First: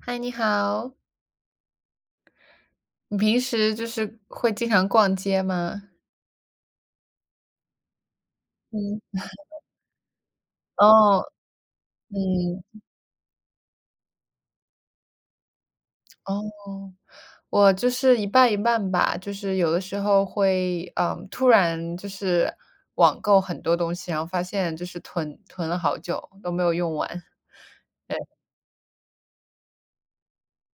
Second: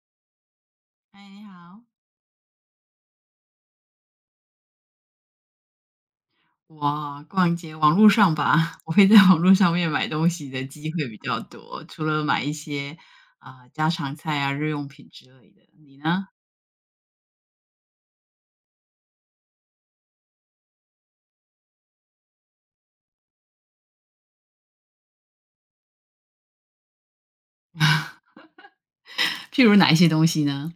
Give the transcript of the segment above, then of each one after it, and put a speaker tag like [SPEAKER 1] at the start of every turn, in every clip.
[SPEAKER 1] 嗨，你好。
[SPEAKER 2] 哎，你好。
[SPEAKER 1] 你平时就是会经常逛街吗？
[SPEAKER 2] 我逛街，网络上吧，我
[SPEAKER 1] 嗯，
[SPEAKER 2] 会在网络上面买东西的机会比
[SPEAKER 1] 哦，
[SPEAKER 2] 较多，除了买一
[SPEAKER 1] 嗯，
[SPEAKER 2] 些，啊，家常菜啊、日用品之类的。你呢？
[SPEAKER 1] 哦，我就是一半一半吧，就是有的时候会，嗯，突然就是网购很多东西，然后发现就是囤了好久都没有用完，
[SPEAKER 2] 譬如哪一些东西呢？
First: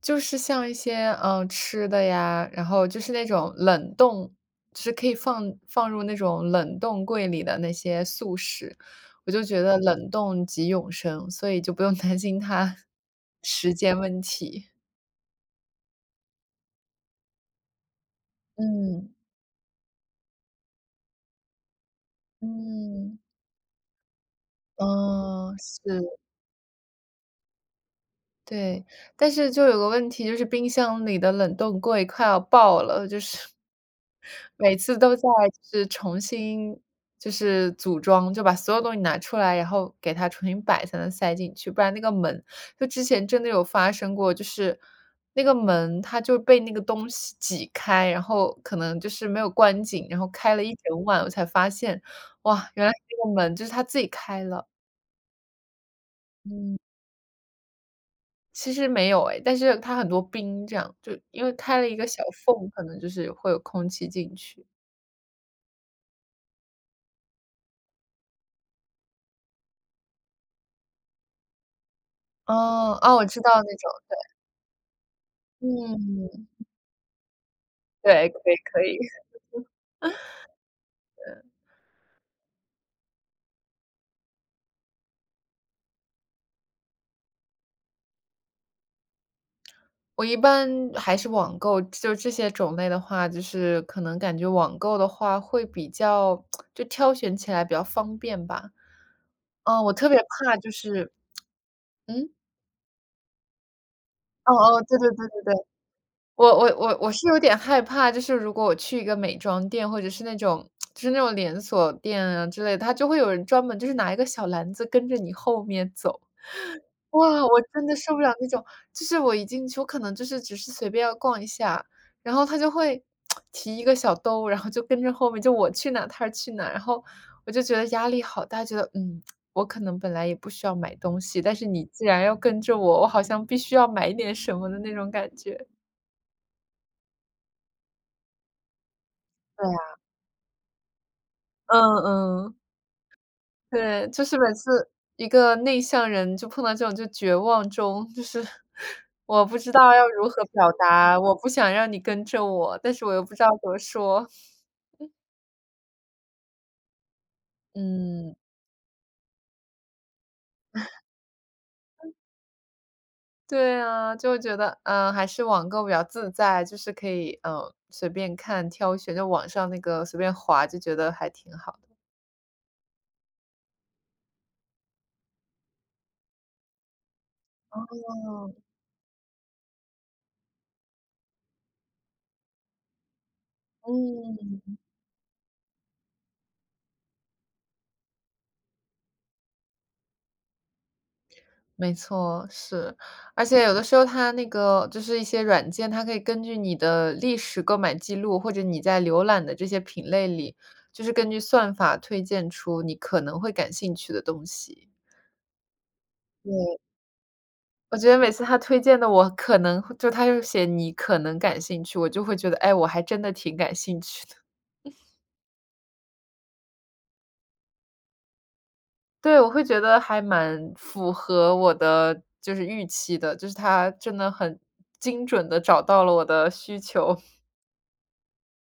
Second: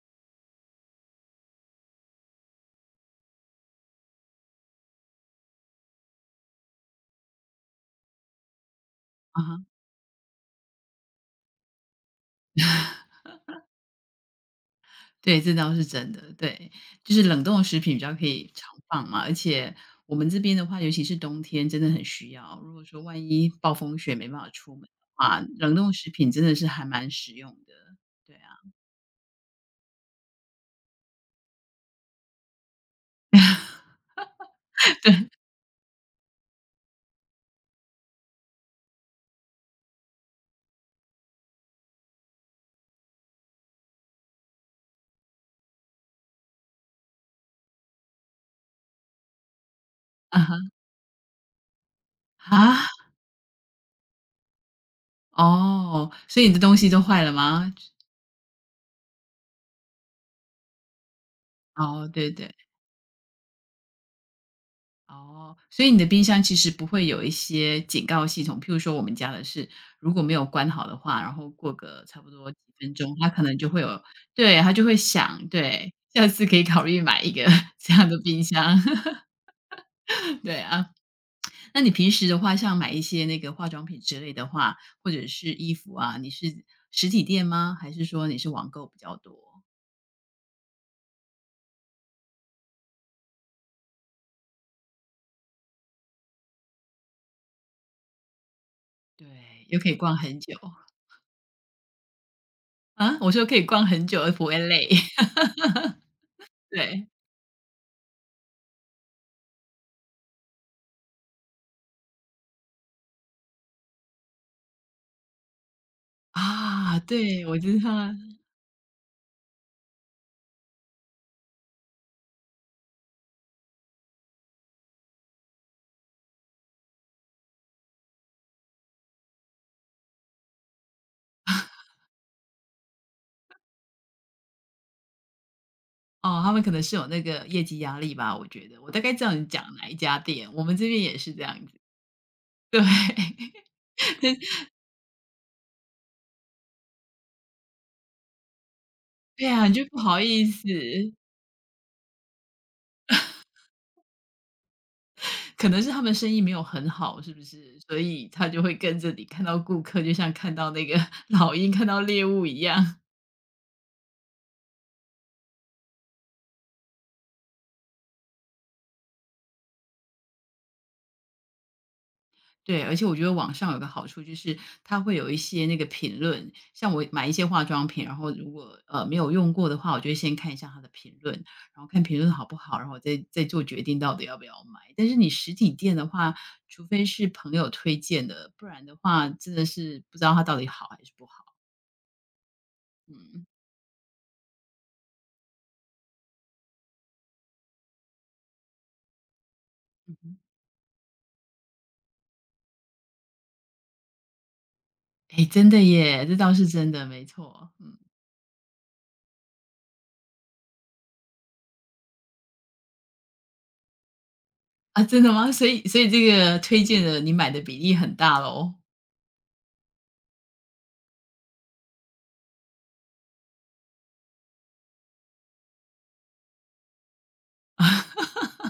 [SPEAKER 1] 就是像一些，吃的呀，然后就是那种冷冻就是可以放入那种冷冻柜里的那些速食，我
[SPEAKER 2] 啊
[SPEAKER 1] 就
[SPEAKER 2] 哈，
[SPEAKER 1] 觉得冷冻即永生，所以就不用 担心它 时间问题。
[SPEAKER 2] 对，这倒是真的，对。就是冷冻的食品比较可以常放
[SPEAKER 1] 嗯，
[SPEAKER 2] 嘛，而且我们这边的话，尤其是冬天真的很需要。如果说
[SPEAKER 1] 嗯，
[SPEAKER 2] 万一暴风雪没办法出门的话，
[SPEAKER 1] 嗯，
[SPEAKER 2] 冷冻食
[SPEAKER 1] 是。
[SPEAKER 2] 品真的是还蛮实用的，对啊。
[SPEAKER 1] 对，但是就有个问题，就是冰箱里的冷冻柜快要爆了，就是 每次都在就是重新就是组装，就把所有东西拿出来，然后给它重新摆才能塞进去，不然那个门就之前真的有发生过，就是那个门它就被那个东西挤开，然后可能就是没有关紧，然后
[SPEAKER 2] 啊哈，
[SPEAKER 1] 开了一 整晚，我才发现，哇，原
[SPEAKER 2] 啊？
[SPEAKER 1] 来那个门就是它自己开了，
[SPEAKER 2] 哦，所以你的东
[SPEAKER 1] 嗯。
[SPEAKER 2] 西都坏了吗？
[SPEAKER 1] 其实没有哎，但是它很多冰这样，就因为开了一个
[SPEAKER 2] 哦，
[SPEAKER 1] 小
[SPEAKER 2] 对对，
[SPEAKER 1] 缝，可能就是会有空气进去。
[SPEAKER 2] 哦，所以你的冰箱其实不会有一些警告系统，譬如说我们家的是，如果没有关好的话，然后过个差不多几分
[SPEAKER 1] 哦，
[SPEAKER 2] 钟，
[SPEAKER 1] 哦，我
[SPEAKER 2] 它
[SPEAKER 1] 知
[SPEAKER 2] 可
[SPEAKER 1] 道
[SPEAKER 2] 能就
[SPEAKER 1] 那
[SPEAKER 2] 会有
[SPEAKER 1] 种，
[SPEAKER 2] 对，它就会响，对，下次
[SPEAKER 1] 嗯，
[SPEAKER 2] 可以考虑买一个 这样的
[SPEAKER 1] 对，
[SPEAKER 2] 冰
[SPEAKER 1] 可以
[SPEAKER 2] 箱。
[SPEAKER 1] 可以。
[SPEAKER 2] 对啊，那你平时的话，像买一些那个化妆品之类的话，或者是衣服啊，你是实体店吗？还是说你是网购比较多？
[SPEAKER 1] 我一般还是网购，就这些种类的话，就是可能感觉网购的话会比较就挑选起来比较方便吧。
[SPEAKER 2] 对，又
[SPEAKER 1] 嗯，
[SPEAKER 2] 可
[SPEAKER 1] 我
[SPEAKER 2] 以
[SPEAKER 1] 特
[SPEAKER 2] 逛
[SPEAKER 1] 别
[SPEAKER 2] 很久。
[SPEAKER 1] 怕就是嗯，
[SPEAKER 2] 啊？我说可以逛很久而不
[SPEAKER 1] 哦
[SPEAKER 2] 会
[SPEAKER 1] 哦，
[SPEAKER 2] 累，
[SPEAKER 1] 对对对 对对。我我我
[SPEAKER 2] 对。
[SPEAKER 1] 我是有点害怕，就是如果我去一个美妆店，或者是那种就是那种连锁店啊之类的，它就会有人专门就是拿一个小篮子跟着你后面走。
[SPEAKER 2] 啊，
[SPEAKER 1] 哇，
[SPEAKER 2] 对，我
[SPEAKER 1] 我
[SPEAKER 2] 知
[SPEAKER 1] 真
[SPEAKER 2] 道
[SPEAKER 1] 的
[SPEAKER 2] 了。
[SPEAKER 1] 受不了那种，就是我一进去，我可能就是只是随便要逛一下，然后他就会提一个小兜，然后就跟着后面，就我去哪他去哪，然后我就觉得压力好大，觉得嗯，我可能本来也不需要买东西，但是你既然要跟着我，我好像必须要买一点什么的那种感觉。
[SPEAKER 2] 哦，他们可能是有那个业绩压力吧，我觉得。我大概知道你讲哪
[SPEAKER 1] 对。
[SPEAKER 2] 一家店，我们这边也是这样子。
[SPEAKER 1] 嗯，嗯，
[SPEAKER 2] 对，
[SPEAKER 1] 对，就是每次一个内向人就碰到这种就绝望中，就是我
[SPEAKER 2] 对
[SPEAKER 1] 不
[SPEAKER 2] 啊，
[SPEAKER 1] 知
[SPEAKER 2] 你就
[SPEAKER 1] 道
[SPEAKER 2] 不
[SPEAKER 1] 要
[SPEAKER 2] 好
[SPEAKER 1] 如
[SPEAKER 2] 意
[SPEAKER 1] 何
[SPEAKER 2] 思，
[SPEAKER 1] 表达，我不想让你跟着我，但是我又不知道怎么说。
[SPEAKER 2] 可能是他们生意没有很好，是不是？所以
[SPEAKER 1] 嗯，
[SPEAKER 2] 他 就会跟着你看到顾客，就像看到那个 老鹰看到猎物一样。
[SPEAKER 1] 对啊，就觉得，嗯，还是网购比较自在，就是可以，嗯，随便看挑选，就网上那个随便划，就觉得还挺好的。
[SPEAKER 2] 对，而且我觉得网上有个好处就是它会有一些那个评论，像我买一些化妆品，然后如
[SPEAKER 1] 嗯，
[SPEAKER 2] 果没有用过的话，我就会先看一下它的评论，然后看评论好不好，然后我再做决定到底要不要
[SPEAKER 1] 嗯。
[SPEAKER 2] 买。但是你实体店的话，除非是朋友推荐的，不然的话真的是不知道它到底好还是不好。
[SPEAKER 1] 没错，是。
[SPEAKER 2] 嗯，
[SPEAKER 1] 而且有的时候它那个就是一些软件，它可以根据你的历史购买记录，或者你在浏览的这些品
[SPEAKER 2] 嗯
[SPEAKER 1] 类
[SPEAKER 2] 哼，
[SPEAKER 1] 里，就是根据算法推荐出你可能会感兴趣的东西。
[SPEAKER 2] 哎，真的耶，这倒是
[SPEAKER 1] 对。
[SPEAKER 2] 真的，没错。嗯。
[SPEAKER 1] 我觉得每次他推荐的我可能就他就写你可能感兴趣，我就会觉得，哎，我还真的挺感兴趣的。
[SPEAKER 2] 啊，真的吗？所以这个推荐的你买的比例很大喽。
[SPEAKER 1] 对，我会觉得还蛮符合我的就是预期的，就是他真的很精准的找到了我的需求，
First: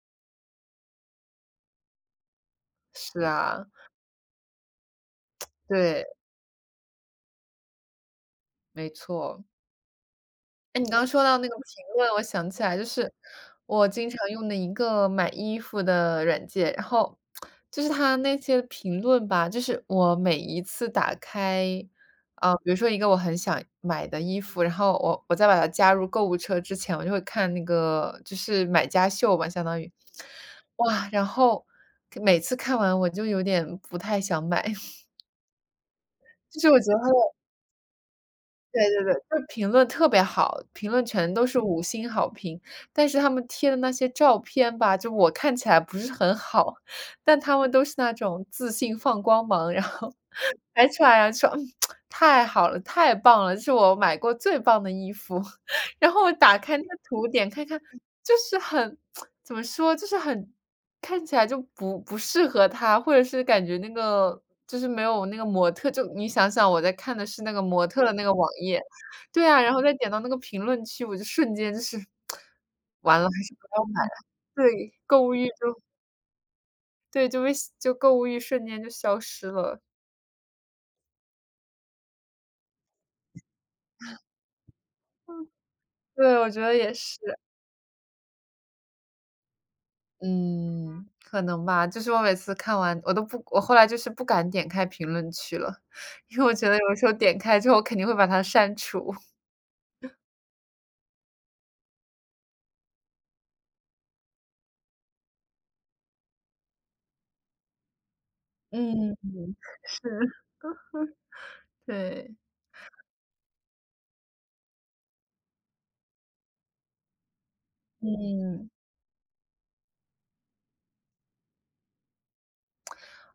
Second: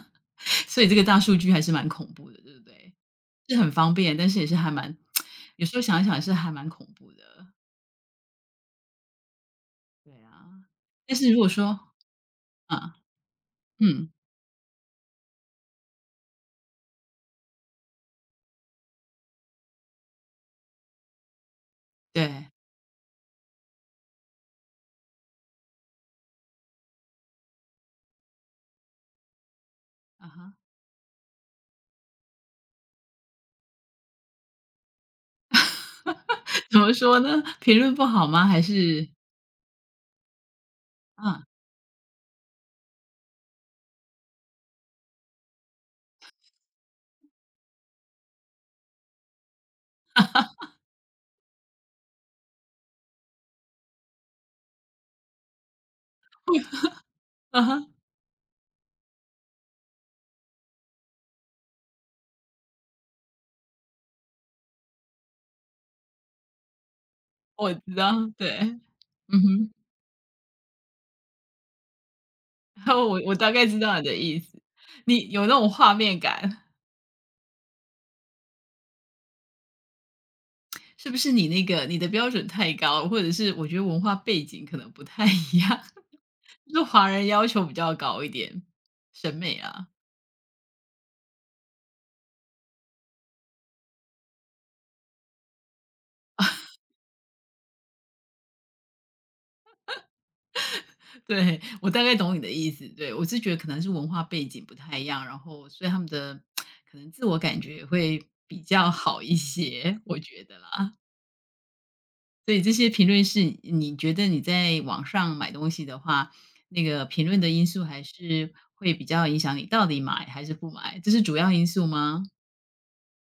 [SPEAKER 2] 所以这个大数据还是蛮恐怖的，对不对？
[SPEAKER 1] 是
[SPEAKER 2] 是
[SPEAKER 1] 啊。
[SPEAKER 2] 很方便，但是也是还蛮 有时候想
[SPEAKER 1] 对，
[SPEAKER 2] 一想是还蛮恐怖的，
[SPEAKER 1] 没错。
[SPEAKER 2] 对啊。
[SPEAKER 1] 哎，你刚刚
[SPEAKER 2] 但
[SPEAKER 1] 说
[SPEAKER 2] 是如
[SPEAKER 1] 到
[SPEAKER 2] 果
[SPEAKER 1] 那个
[SPEAKER 2] 说
[SPEAKER 1] 评论，我想起来，就
[SPEAKER 2] 啊，
[SPEAKER 1] 是我经
[SPEAKER 2] 嗯，
[SPEAKER 1] 常用的一个买衣服的软件，然后就是它那些评论吧，就是我每一次打开，
[SPEAKER 2] 对，
[SPEAKER 1] 比如说一个我很想买的衣服，然后我再把它加入购物车之前，我就会看那个就是买家秀吧，相当于，
[SPEAKER 2] 啊哈，
[SPEAKER 1] 哇，然后每次看完我就有点不太想买，就 是
[SPEAKER 2] 怎
[SPEAKER 1] 我觉
[SPEAKER 2] 么
[SPEAKER 1] 得它
[SPEAKER 2] 说呢？评论不好吗？还
[SPEAKER 1] 对对
[SPEAKER 2] 是
[SPEAKER 1] 对，就是评论特别好，评论全
[SPEAKER 2] 啊，
[SPEAKER 1] 都是嗯五星好评。但是他们贴的那些照片吧，就我看起来不是很好，但他们都是那种自信放光芒，然后还穿呀穿，太好了，太棒了，这是我买过最棒的衣服。然后我打开那个图点
[SPEAKER 2] 啊
[SPEAKER 1] 看看，
[SPEAKER 2] 哈，
[SPEAKER 1] 就是很 怎么说，就是很看起来就不适合他，或者是感觉那个就是没有那个模特就你想想我在看的是那个
[SPEAKER 2] 我
[SPEAKER 1] 模
[SPEAKER 2] 知
[SPEAKER 1] 特
[SPEAKER 2] 道，
[SPEAKER 1] 的那个网
[SPEAKER 2] 对，
[SPEAKER 1] 页，
[SPEAKER 2] 嗯
[SPEAKER 1] 对啊，
[SPEAKER 2] 哼，
[SPEAKER 1] 然后再点到那个评论区，我就瞬间就是
[SPEAKER 2] 我
[SPEAKER 1] 完了，
[SPEAKER 2] 我
[SPEAKER 1] 还
[SPEAKER 2] 大
[SPEAKER 1] 是不
[SPEAKER 2] 概知
[SPEAKER 1] 要
[SPEAKER 2] 道
[SPEAKER 1] 买
[SPEAKER 2] 你
[SPEAKER 1] 了。
[SPEAKER 2] 的意思，
[SPEAKER 1] 对，购
[SPEAKER 2] 你
[SPEAKER 1] 物
[SPEAKER 2] 有
[SPEAKER 1] 欲
[SPEAKER 2] 那种
[SPEAKER 1] 就
[SPEAKER 2] 画面感，
[SPEAKER 1] 对，就被就购物欲瞬间就消失了。
[SPEAKER 2] 是不是你那个你的标准太高，或者是我觉得文化背景可能不太一样？
[SPEAKER 1] 对，我觉
[SPEAKER 2] 就
[SPEAKER 1] 得
[SPEAKER 2] 是
[SPEAKER 1] 也
[SPEAKER 2] 华
[SPEAKER 1] 是。
[SPEAKER 2] 人要求比较高一点，审美啊。
[SPEAKER 1] 嗯，可能吧，就是我每次看完我都不我后来就是不敢点开评论区了，因为我觉得有时候点开之后，我肯定会把它删除。
[SPEAKER 2] 对，我大概懂你的意思，对，我是觉得可能是文化背景不太一样，然后所以他们的可能自我感觉会比较
[SPEAKER 1] 嗯，
[SPEAKER 2] 好一些，
[SPEAKER 1] 是，
[SPEAKER 2] 我觉得啦。
[SPEAKER 1] 对。
[SPEAKER 2] 所以这些评论是你觉得你在网上买东西的话，那个评论的因素还是
[SPEAKER 1] 嗯，
[SPEAKER 2] 会比较影响你到底买还是不买，这是主要因素吗？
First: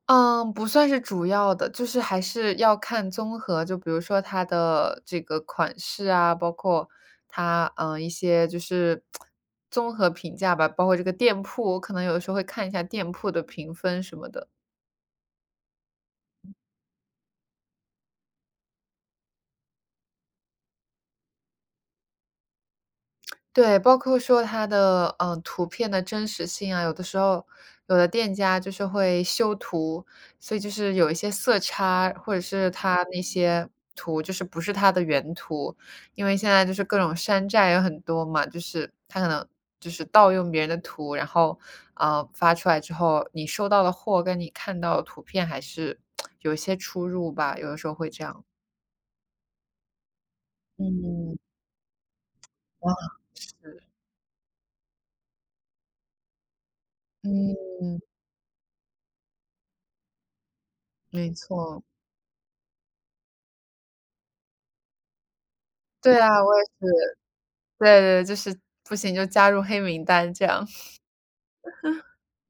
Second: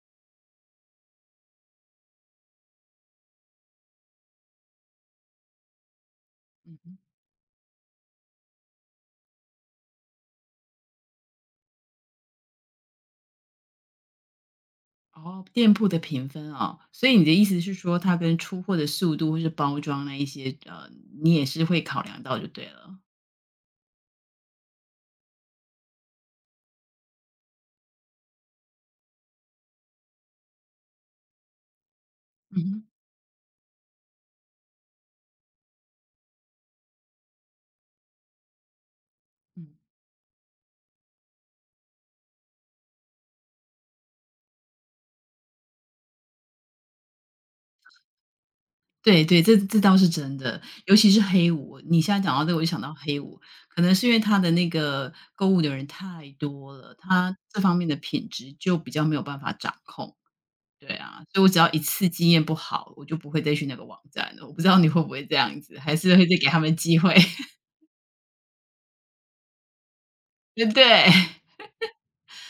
[SPEAKER 1] 嗯，不算是主要的，就是还是要看综合，就比如说它的这个款式啊，包
[SPEAKER 2] 嗯
[SPEAKER 1] 括
[SPEAKER 2] 哼。
[SPEAKER 1] 它，一些就是综合评价吧，包括这个店铺，我可能有的时候会看一下店铺的评分什么的。
[SPEAKER 2] 哦，店铺的评分哦，所以你的意思是说，它跟出货的速度或是包装那一些，呃，你也是会考量到就对了。
[SPEAKER 1] 对，包括说它的，图片的真实性啊，有的时候有的店家就是会修图，所以就是有一些色差，或者
[SPEAKER 2] 嗯
[SPEAKER 1] 是
[SPEAKER 2] 哼。
[SPEAKER 1] 它那些图就是不是它的原图。因为现在就是各种山寨有很多嘛，就是它可能
[SPEAKER 2] 嗯，
[SPEAKER 1] 就是盗用别人的图，然后，发出来之后，你收到的货跟你看到的图片还是有一些出入吧，有的时候会这样。
[SPEAKER 2] 对对，这这倒是真的，尤其是
[SPEAKER 1] 嗯，
[SPEAKER 2] 黑五，你现在讲到这个我就想到
[SPEAKER 1] 哇，
[SPEAKER 2] 黑五，可
[SPEAKER 1] 是，
[SPEAKER 2] 能是因为它的那个购物的人太多了，它这方面的
[SPEAKER 1] 嗯，
[SPEAKER 2] 品质就比较没有办法掌控。对啊，
[SPEAKER 1] 没
[SPEAKER 2] 所以我只要一
[SPEAKER 1] 错。
[SPEAKER 2] 次经验不好，我就不会再去那个网站了。我不知道你会不会这样子，还是
[SPEAKER 1] 对
[SPEAKER 2] 会
[SPEAKER 1] 啊，
[SPEAKER 2] 再给他
[SPEAKER 1] 我也
[SPEAKER 2] 们机会，
[SPEAKER 1] 是，对对，就是不行就加入黑名单这
[SPEAKER 2] 对
[SPEAKER 1] 样。
[SPEAKER 2] 不对？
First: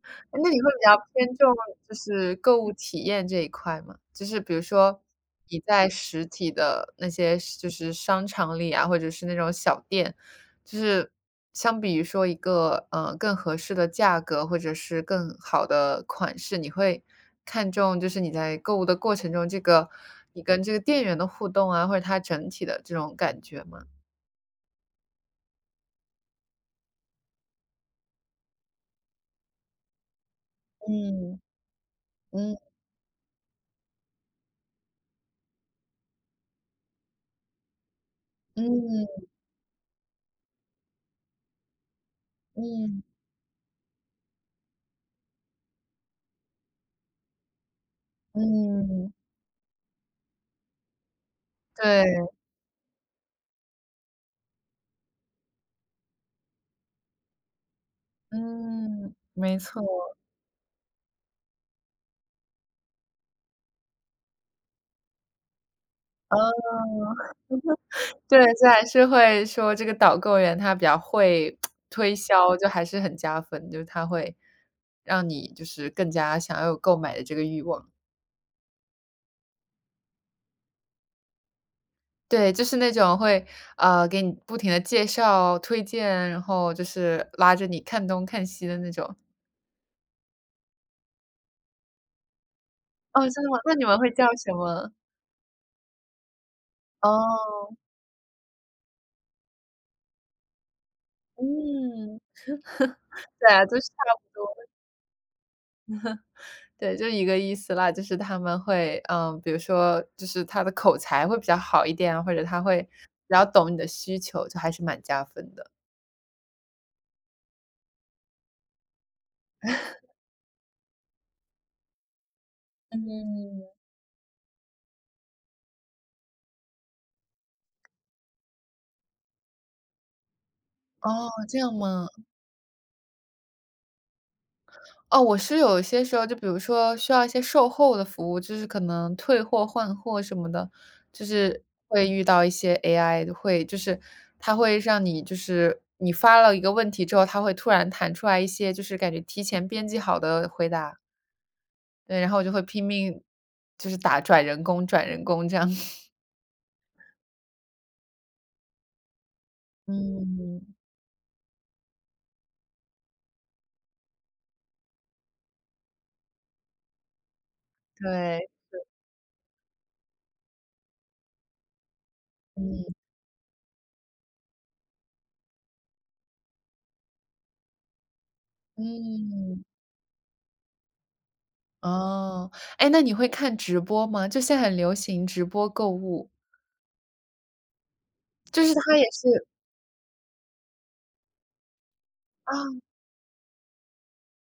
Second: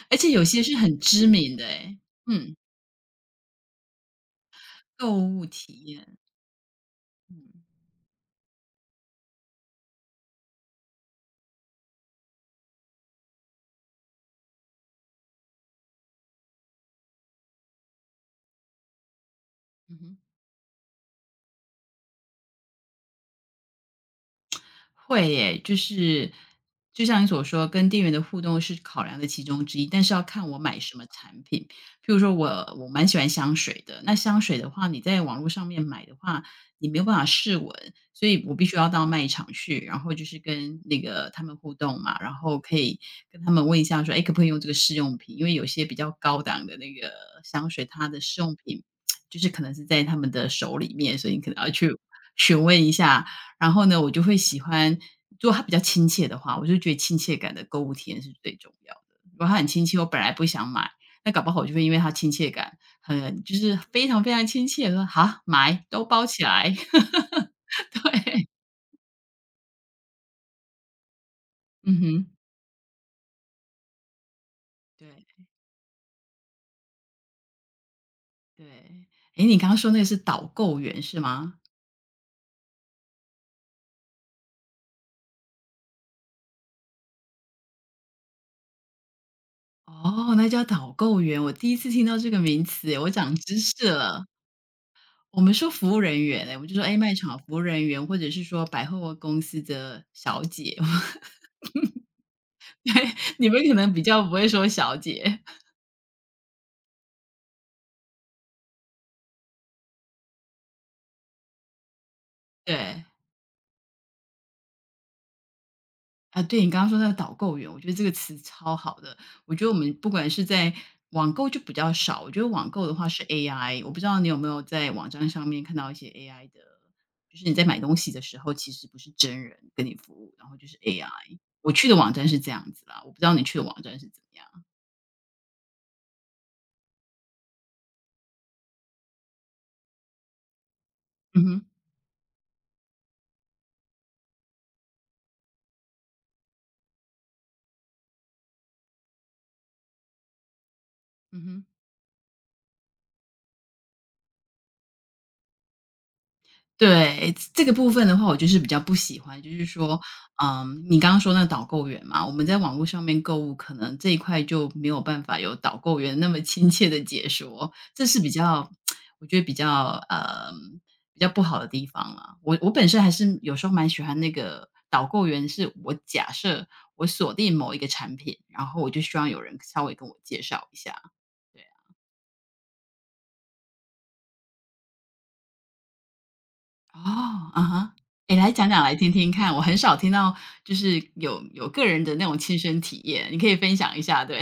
[SPEAKER 2] 而且
[SPEAKER 1] 哎
[SPEAKER 2] 有
[SPEAKER 1] 那你
[SPEAKER 2] 些
[SPEAKER 1] 会
[SPEAKER 2] 是
[SPEAKER 1] 比较
[SPEAKER 2] 很知
[SPEAKER 1] 偏重
[SPEAKER 2] 名的
[SPEAKER 1] 就
[SPEAKER 2] 哎，
[SPEAKER 1] 是
[SPEAKER 2] 嗯，
[SPEAKER 1] 购物体验这一块吗？就是比如说
[SPEAKER 2] 购物
[SPEAKER 1] 你
[SPEAKER 2] 体
[SPEAKER 1] 在
[SPEAKER 2] 验，
[SPEAKER 1] 实体的那
[SPEAKER 2] 嗯，
[SPEAKER 1] 些就是商场里啊，或者是那种小店，就是相比于说一个，更合适的价格或者是更好的款式，你会看重就是你在购物的过程中，这个
[SPEAKER 2] 嗯哼。
[SPEAKER 1] 你跟这个店员的互动啊，或者它整体的这种感觉吗？
[SPEAKER 2] 会耶，就是就像你所说，跟店员的互动是考量的其中之一，但是要看我买什么
[SPEAKER 1] 嗯，
[SPEAKER 2] 产品。譬如说我
[SPEAKER 1] 嗯，
[SPEAKER 2] 我蛮喜欢香水的，那香水的话，你在网络上面买的话，你没有办法试闻，所以我必须要到
[SPEAKER 1] 嗯。
[SPEAKER 2] 卖场去，然后就是跟那个他们互动嘛，然后可以
[SPEAKER 1] 嗯，
[SPEAKER 2] 跟他们问一下说，哎，可不可以用这个试用品？因为有些比较高档的那个香水，它的试用品
[SPEAKER 1] 嗯，
[SPEAKER 2] 就是可能是在他们的手里面，所以你可能要去
[SPEAKER 1] 对，
[SPEAKER 2] 询问一下，然后呢，我就会喜欢如果它比较亲切的话，我就觉得亲切感的购物体验是最重要的。
[SPEAKER 1] 嗯，
[SPEAKER 2] 如果它
[SPEAKER 1] 没
[SPEAKER 2] 很
[SPEAKER 1] 错，
[SPEAKER 2] 亲切，我本来不想买，那搞不好我就会因为它亲切感很就是非常亲切，说好买都包起
[SPEAKER 1] 哦，
[SPEAKER 2] 来。
[SPEAKER 1] 对，
[SPEAKER 2] 对，
[SPEAKER 1] 这还是会说这个导购员他比较会
[SPEAKER 2] 嗯
[SPEAKER 1] 推
[SPEAKER 2] 哼，
[SPEAKER 1] 销，就还是很加分，就是他会让
[SPEAKER 2] 对
[SPEAKER 1] 你就是更加想要有购买的这个欲望。
[SPEAKER 2] 对。诶，你刚刚说那个是导购员是吗？
[SPEAKER 1] 对，就是那种会，给你不停的介绍、推荐，然后就是拉着你看东看西的那种。
[SPEAKER 2] 哦，那叫导购员，我第一次听到这个名词我
[SPEAKER 1] 哦，
[SPEAKER 2] 长
[SPEAKER 1] 真的吗？
[SPEAKER 2] 知
[SPEAKER 1] 那你
[SPEAKER 2] 识
[SPEAKER 1] 们会
[SPEAKER 2] 了。
[SPEAKER 1] 叫什么？
[SPEAKER 2] 我们说服务人员诶，我们就说哎，诶，卖场服务
[SPEAKER 1] 哦，
[SPEAKER 2] 人员，或者是说百货公司的小姐。
[SPEAKER 1] 嗯，
[SPEAKER 2] 你
[SPEAKER 1] 对
[SPEAKER 2] 们
[SPEAKER 1] 啊，
[SPEAKER 2] 可
[SPEAKER 1] 就
[SPEAKER 2] 能
[SPEAKER 1] 是
[SPEAKER 2] 比较不会说小姐，
[SPEAKER 1] 对，就一个意思啦，就是他们会，嗯，比如说就是他的口才会比较好一点啊，或者他会
[SPEAKER 2] 对。
[SPEAKER 1] 比较懂你的需求，就还是蛮加分的。
[SPEAKER 2] 啊，对，你刚刚说那个导购员，我觉得这个词超好的。我觉得我们不管是在网购就比较少，我觉得网购的话是
[SPEAKER 1] 嗯。
[SPEAKER 2] AI，我不知道你有没有在网站上面看到一些 AI 的，就是你在买东西的时候，其实不是真人跟你服务，然后就是 AI。
[SPEAKER 1] 哦，这
[SPEAKER 2] 我
[SPEAKER 1] 样
[SPEAKER 2] 去的
[SPEAKER 1] 吗？
[SPEAKER 2] 网站是这样子啦，我不知道你去的网站是怎么样。
[SPEAKER 1] 哦，我是有一些时候，就比如说需要一些售后的服务，就是可能退货、换货什么的，就
[SPEAKER 2] 嗯
[SPEAKER 1] 是
[SPEAKER 2] 哼，
[SPEAKER 1] 会遇到一些 AI 会就是它会让你就是你发了一个问题之后，它会突然弹出来一些就是感觉提前编辑好的回答。
[SPEAKER 2] 嗯哼。
[SPEAKER 1] 对，然后我就会拼命就是打转人工转人工这样。
[SPEAKER 2] 对，这个部分的话，我就是比较不喜欢，就是说，
[SPEAKER 1] 嗯，
[SPEAKER 2] 嗯，你刚刚说那导购员嘛，我们在网络上面购物，可能这一块就没有办法有导购员那么亲切的解说，这是比
[SPEAKER 1] 对，
[SPEAKER 2] 较，我觉得比较，比较不好的地方了。我
[SPEAKER 1] 嗯，
[SPEAKER 2] 本身还是有时候蛮喜欢那个导购员，是我假设我锁定某一个产品，然后我就希望有人
[SPEAKER 1] 嗯，
[SPEAKER 2] 稍微跟我介绍一下。
[SPEAKER 1] 哦。哎，那你会看直播吗？就现在很流行直播购物，
[SPEAKER 2] 哦，啊哈，诶，来
[SPEAKER 1] 就
[SPEAKER 2] 讲
[SPEAKER 1] 是
[SPEAKER 2] 讲来
[SPEAKER 1] 它也
[SPEAKER 2] 听听
[SPEAKER 1] 是
[SPEAKER 2] 看，我很少听到就是有有个人的那种亲身
[SPEAKER 1] 啊。
[SPEAKER 2] 体验，你可以分享一下，对，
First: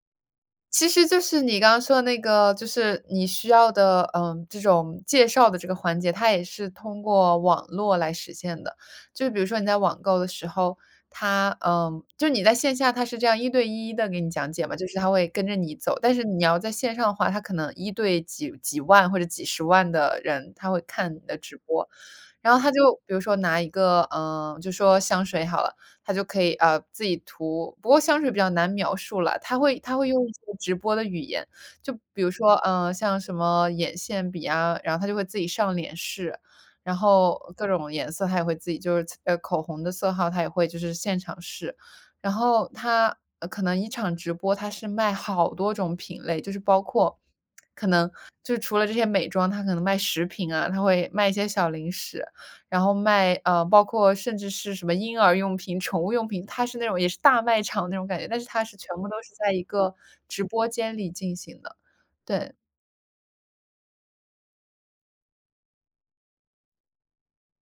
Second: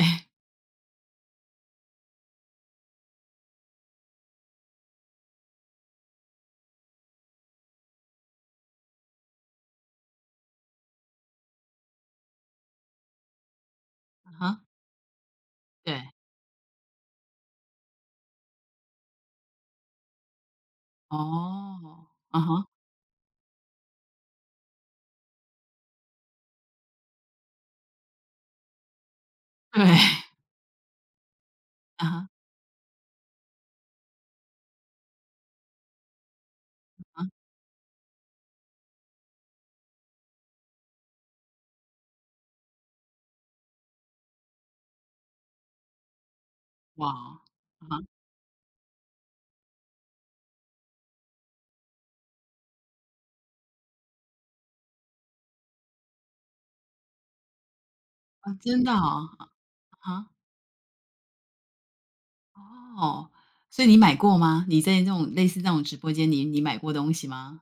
[SPEAKER 1] 其实就是你刚刚说的那个，就是你需要的，嗯，这种介绍的这个环节，它也是通过网络来实现的。就比如说你在网购的时候，它，嗯，就你在线下它是这样一对一的给
[SPEAKER 2] 啊
[SPEAKER 1] 你讲
[SPEAKER 2] 哈，
[SPEAKER 1] 解嘛，就是它会跟着你走，
[SPEAKER 2] 对，
[SPEAKER 1] 但是你要在线上的话，它可能一对几几或者几十万的人，他会看你的直播。
[SPEAKER 2] 哦，啊
[SPEAKER 1] 然后
[SPEAKER 2] 哈，
[SPEAKER 1] 他就比如说拿一个，嗯，就说香水好了，他就可以，自己涂。不过香水比较难描述了，他会
[SPEAKER 2] 对，
[SPEAKER 1] 他会用一些直播的语言，就
[SPEAKER 2] 啊
[SPEAKER 1] 比
[SPEAKER 2] 哈，
[SPEAKER 1] 如说，像什么眼线笔啊，然后他就会自己上脸试，然
[SPEAKER 2] 啊，
[SPEAKER 1] 后各种颜色他也会自己就是口红的色号他也会就是现场试。然后他，可能一场直播他是卖好多种品类，就是包
[SPEAKER 2] 哇，
[SPEAKER 1] 括
[SPEAKER 2] 啊
[SPEAKER 1] 可
[SPEAKER 2] 哈，
[SPEAKER 1] 能就是除了这些美妆，他可能卖食品啊，他会卖一些小零食。然后卖包括甚至是什么婴儿用品、宠物用品，它是那种也是大卖场那种感觉，但是
[SPEAKER 2] 啊，
[SPEAKER 1] 它是
[SPEAKER 2] 真的
[SPEAKER 1] 全部都
[SPEAKER 2] 哦，
[SPEAKER 1] 是
[SPEAKER 2] 啊
[SPEAKER 1] 在一个
[SPEAKER 2] 哈，
[SPEAKER 1] 直播间里进行的，对。
[SPEAKER 2] 哦，所以你买过吗？你在那种类似那种直播间你买过东西吗？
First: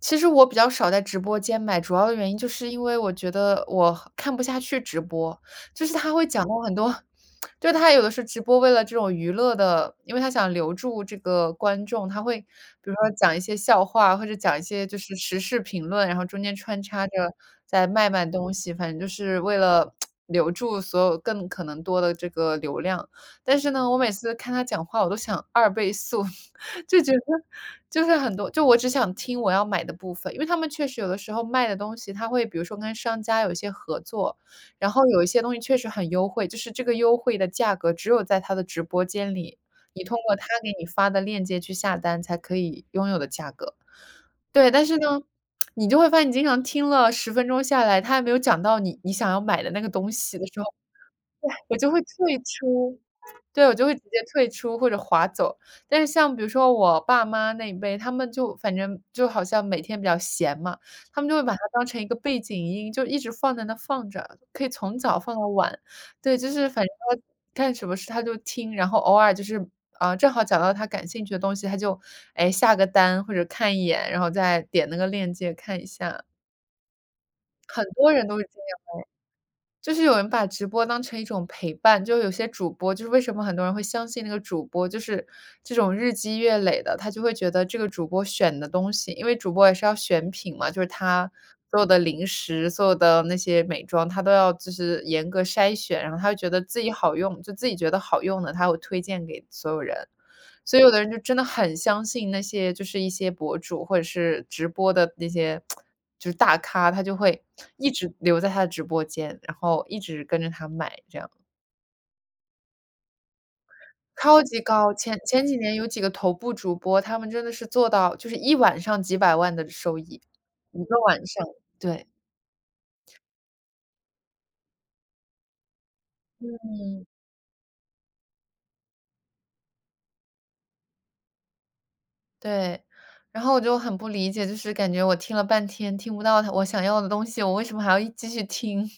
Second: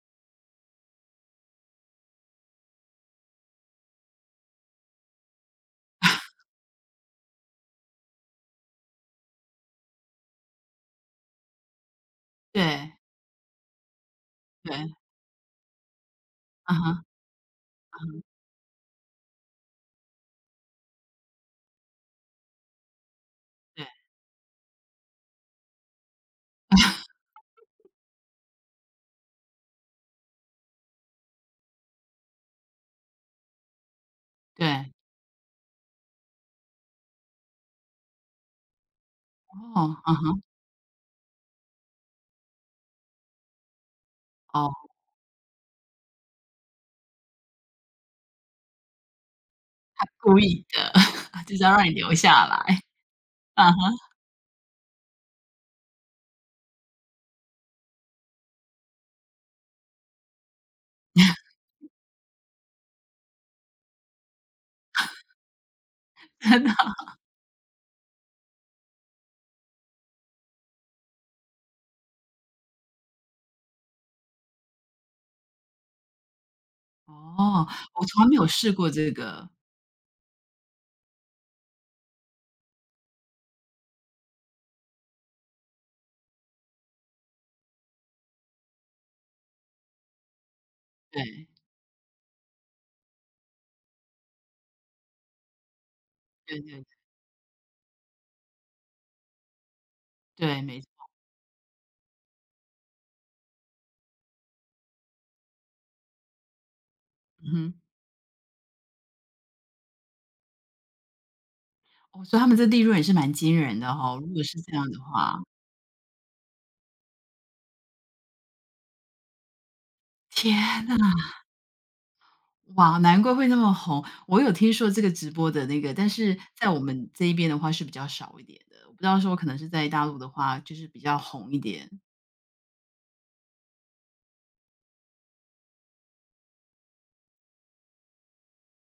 [SPEAKER 1] 其实我比较少在直播间买，主要的原因就是因为我觉得我很看不下去直播，就是他会讲到很多，就是他有的是直播为了这种娱乐的，因为他想留住这个观众，他会比如
[SPEAKER 2] 对，
[SPEAKER 1] 说讲一些笑话，或者讲一些
[SPEAKER 2] 对，
[SPEAKER 1] 就是时事评论，然后中间
[SPEAKER 2] 啊
[SPEAKER 1] 穿
[SPEAKER 2] 哈，
[SPEAKER 1] 插着在卖东西，反正就是为了 留住所有更可能多的这个流量。但是
[SPEAKER 2] 对，
[SPEAKER 1] 呢，我每次看他讲话，我都想2倍速，就觉得就是很多就我只想听我要买的部分，因为他们确实有的时候卖的东西，他会比如说跟商家有一些合作，然
[SPEAKER 2] 对，
[SPEAKER 1] 后有一些东西确实很优惠，就是这个优惠的价格只有在他的直播间里，
[SPEAKER 2] 哦，
[SPEAKER 1] 你
[SPEAKER 2] 啊
[SPEAKER 1] 通过
[SPEAKER 2] 哈，
[SPEAKER 1] 他给你发的链接去下单才可以拥有的价格。对，
[SPEAKER 2] 哦，
[SPEAKER 1] 但是呢，你就会发现你经常听了10分钟下来，他还没有讲到你想要买的那个
[SPEAKER 2] 他
[SPEAKER 1] 东西
[SPEAKER 2] 故
[SPEAKER 1] 的时
[SPEAKER 2] 意
[SPEAKER 1] 候，
[SPEAKER 2] 的，就是要
[SPEAKER 1] 我
[SPEAKER 2] 让你
[SPEAKER 1] 就会
[SPEAKER 2] 留
[SPEAKER 1] 退
[SPEAKER 2] 下来，
[SPEAKER 1] 出。对，
[SPEAKER 2] 啊
[SPEAKER 1] 我
[SPEAKER 2] 哈，
[SPEAKER 1] 就会直接退出或者划走。但是像比如说我爸妈那一辈，他们就反正就好像每天比较闲嘛，他们就会把它当成一个背景音，就一直放在那放着，可以从早放到晚。对，就
[SPEAKER 2] 真
[SPEAKER 1] 是
[SPEAKER 2] 的。
[SPEAKER 1] 反正他干什么事他就听，然后偶尔就是，啊，正好讲到他感兴趣的东西，他就，哎，下个单或者看一眼，然后再点那个链接看一下。
[SPEAKER 2] 哦，
[SPEAKER 1] 很
[SPEAKER 2] 我
[SPEAKER 1] 多
[SPEAKER 2] 从
[SPEAKER 1] 人
[SPEAKER 2] 来没
[SPEAKER 1] 都是
[SPEAKER 2] 有
[SPEAKER 1] 这
[SPEAKER 2] 试
[SPEAKER 1] 样
[SPEAKER 2] 过这个，
[SPEAKER 1] 就是有人把直播当成一种陪伴，就有些主播就是为什么很多人会相信那个主播，就是这种日积月累的，他就会觉得这个主播选的东西因为主播也是要选品嘛，就是他
[SPEAKER 2] 对，
[SPEAKER 1] 所有的零食、所有的那些美妆，他都要就是严格筛选，然后他会觉
[SPEAKER 2] 对
[SPEAKER 1] 得自
[SPEAKER 2] 对
[SPEAKER 1] 己好用，就自己觉得好用的，他会推荐给所有人。
[SPEAKER 2] 对，
[SPEAKER 1] 所
[SPEAKER 2] 没
[SPEAKER 1] 以
[SPEAKER 2] 错，
[SPEAKER 1] 有的人就真的很相信那些就是一些博主或者是直播的那些就是大咖，他就会
[SPEAKER 2] 嗯哼。
[SPEAKER 1] 一直留在他的直播间，然后一直跟着他买这样。
[SPEAKER 2] 哦，所他们这利润也是蛮惊人的哈，如果
[SPEAKER 1] 超
[SPEAKER 2] 是
[SPEAKER 1] 级
[SPEAKER 2] 这样
[SPEAKER 1] 高，
[SPEAKER 2] 的
[SPEAKER 1] 前
[SPEAKER 2] 话，
[SPEAKER 1] 前几年有几个头部主播，他们真的是做到就是一晚上几百万的收益，
[SPEAKER 2] 天
[SPEAKER 1] 一
[SPEAKER 2] 呐，
[SPEAKER 1] 个晚上，对，
[SPEAKER 2] 哇，难怪会那么红。我有听说这个直播的那个，但是在我
[SPEAKER 1] 嗯，
[SPEAKER 2] 们这一边的话是比较少一点的，我不知道说可能是在大陆的话，就是比较红一点。
[SPEAKER 1] 对。然后我就很不理解，就是感觉我听了半天听不到他我想要的东西，我为什么还要继续听？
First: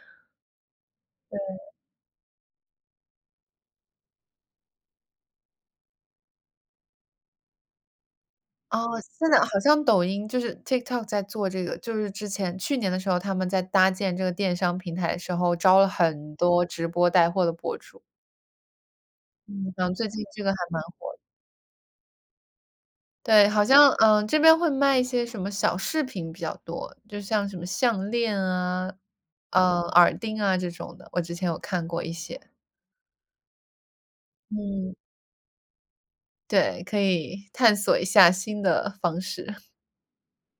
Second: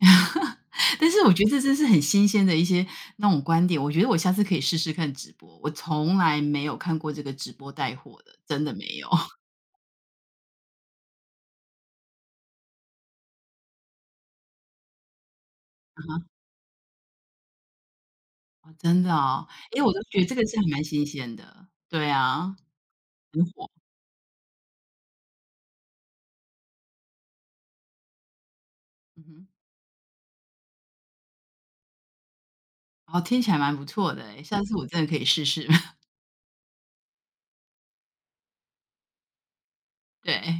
[SPEAKER 2] 但是我觉得这真是很新鲜的一些那种观点，我觉得我下次可以试试看直播，我从来没有看过这个直播带货的，真的没
[SPEAKER 1] 哦，
[SPEAKER 2] 有。
[SPEAKER 1] 现在好像抖音就是 TikTok 在做这个，就是之前去年的时候，他们在搭建这个电商平台的时候，招了很多直播带货的博主。
[SPEAKER 2] 哦，真的哦，
[SPEAKER 1] 嗯。
[SPEAKER 2] 诶，
[SPEAKER 1] 然
[SPEAKER 2] 我
[SPEAKER 1] 后
[SPEAKER 2] 都
[SPEAKER 1] 最
[SPEAKER 2] 觉得
[SPEAKER 1] 近
[SPEAKER 2] 这
[SPEAKER 1] 这
[SPEAKER 2] 个
[SPEAKER 1] 个
[SPEAKER 2] 是
[SPEAKER 1] 还
[SPEAKER 2] 还蛮
[SPEAKER 1] 蛮
[SPEAKER 2] 新
[SPEAKER 1] 火。
[SPEAKER 2] 鲜的，对啊，嗯，
[SPEAKER 1] 对，好像，这边会卖一些什么小饰品比较多，就像什么项链啊，
[SPEAKER 2] 嗯哼，
[SPEAKER 1] 耳钉啊这种的，我之前有看过一些。
[SPEAKER 2] 哦，听起来蛮不错的诶，下次我
[SPEAKER 1] 嗯，
[SPEAKER 2] 真的可以试试，
[SPEAKER 1] 对，可以探索一下新的方式。
[SPEAKER 2] 对。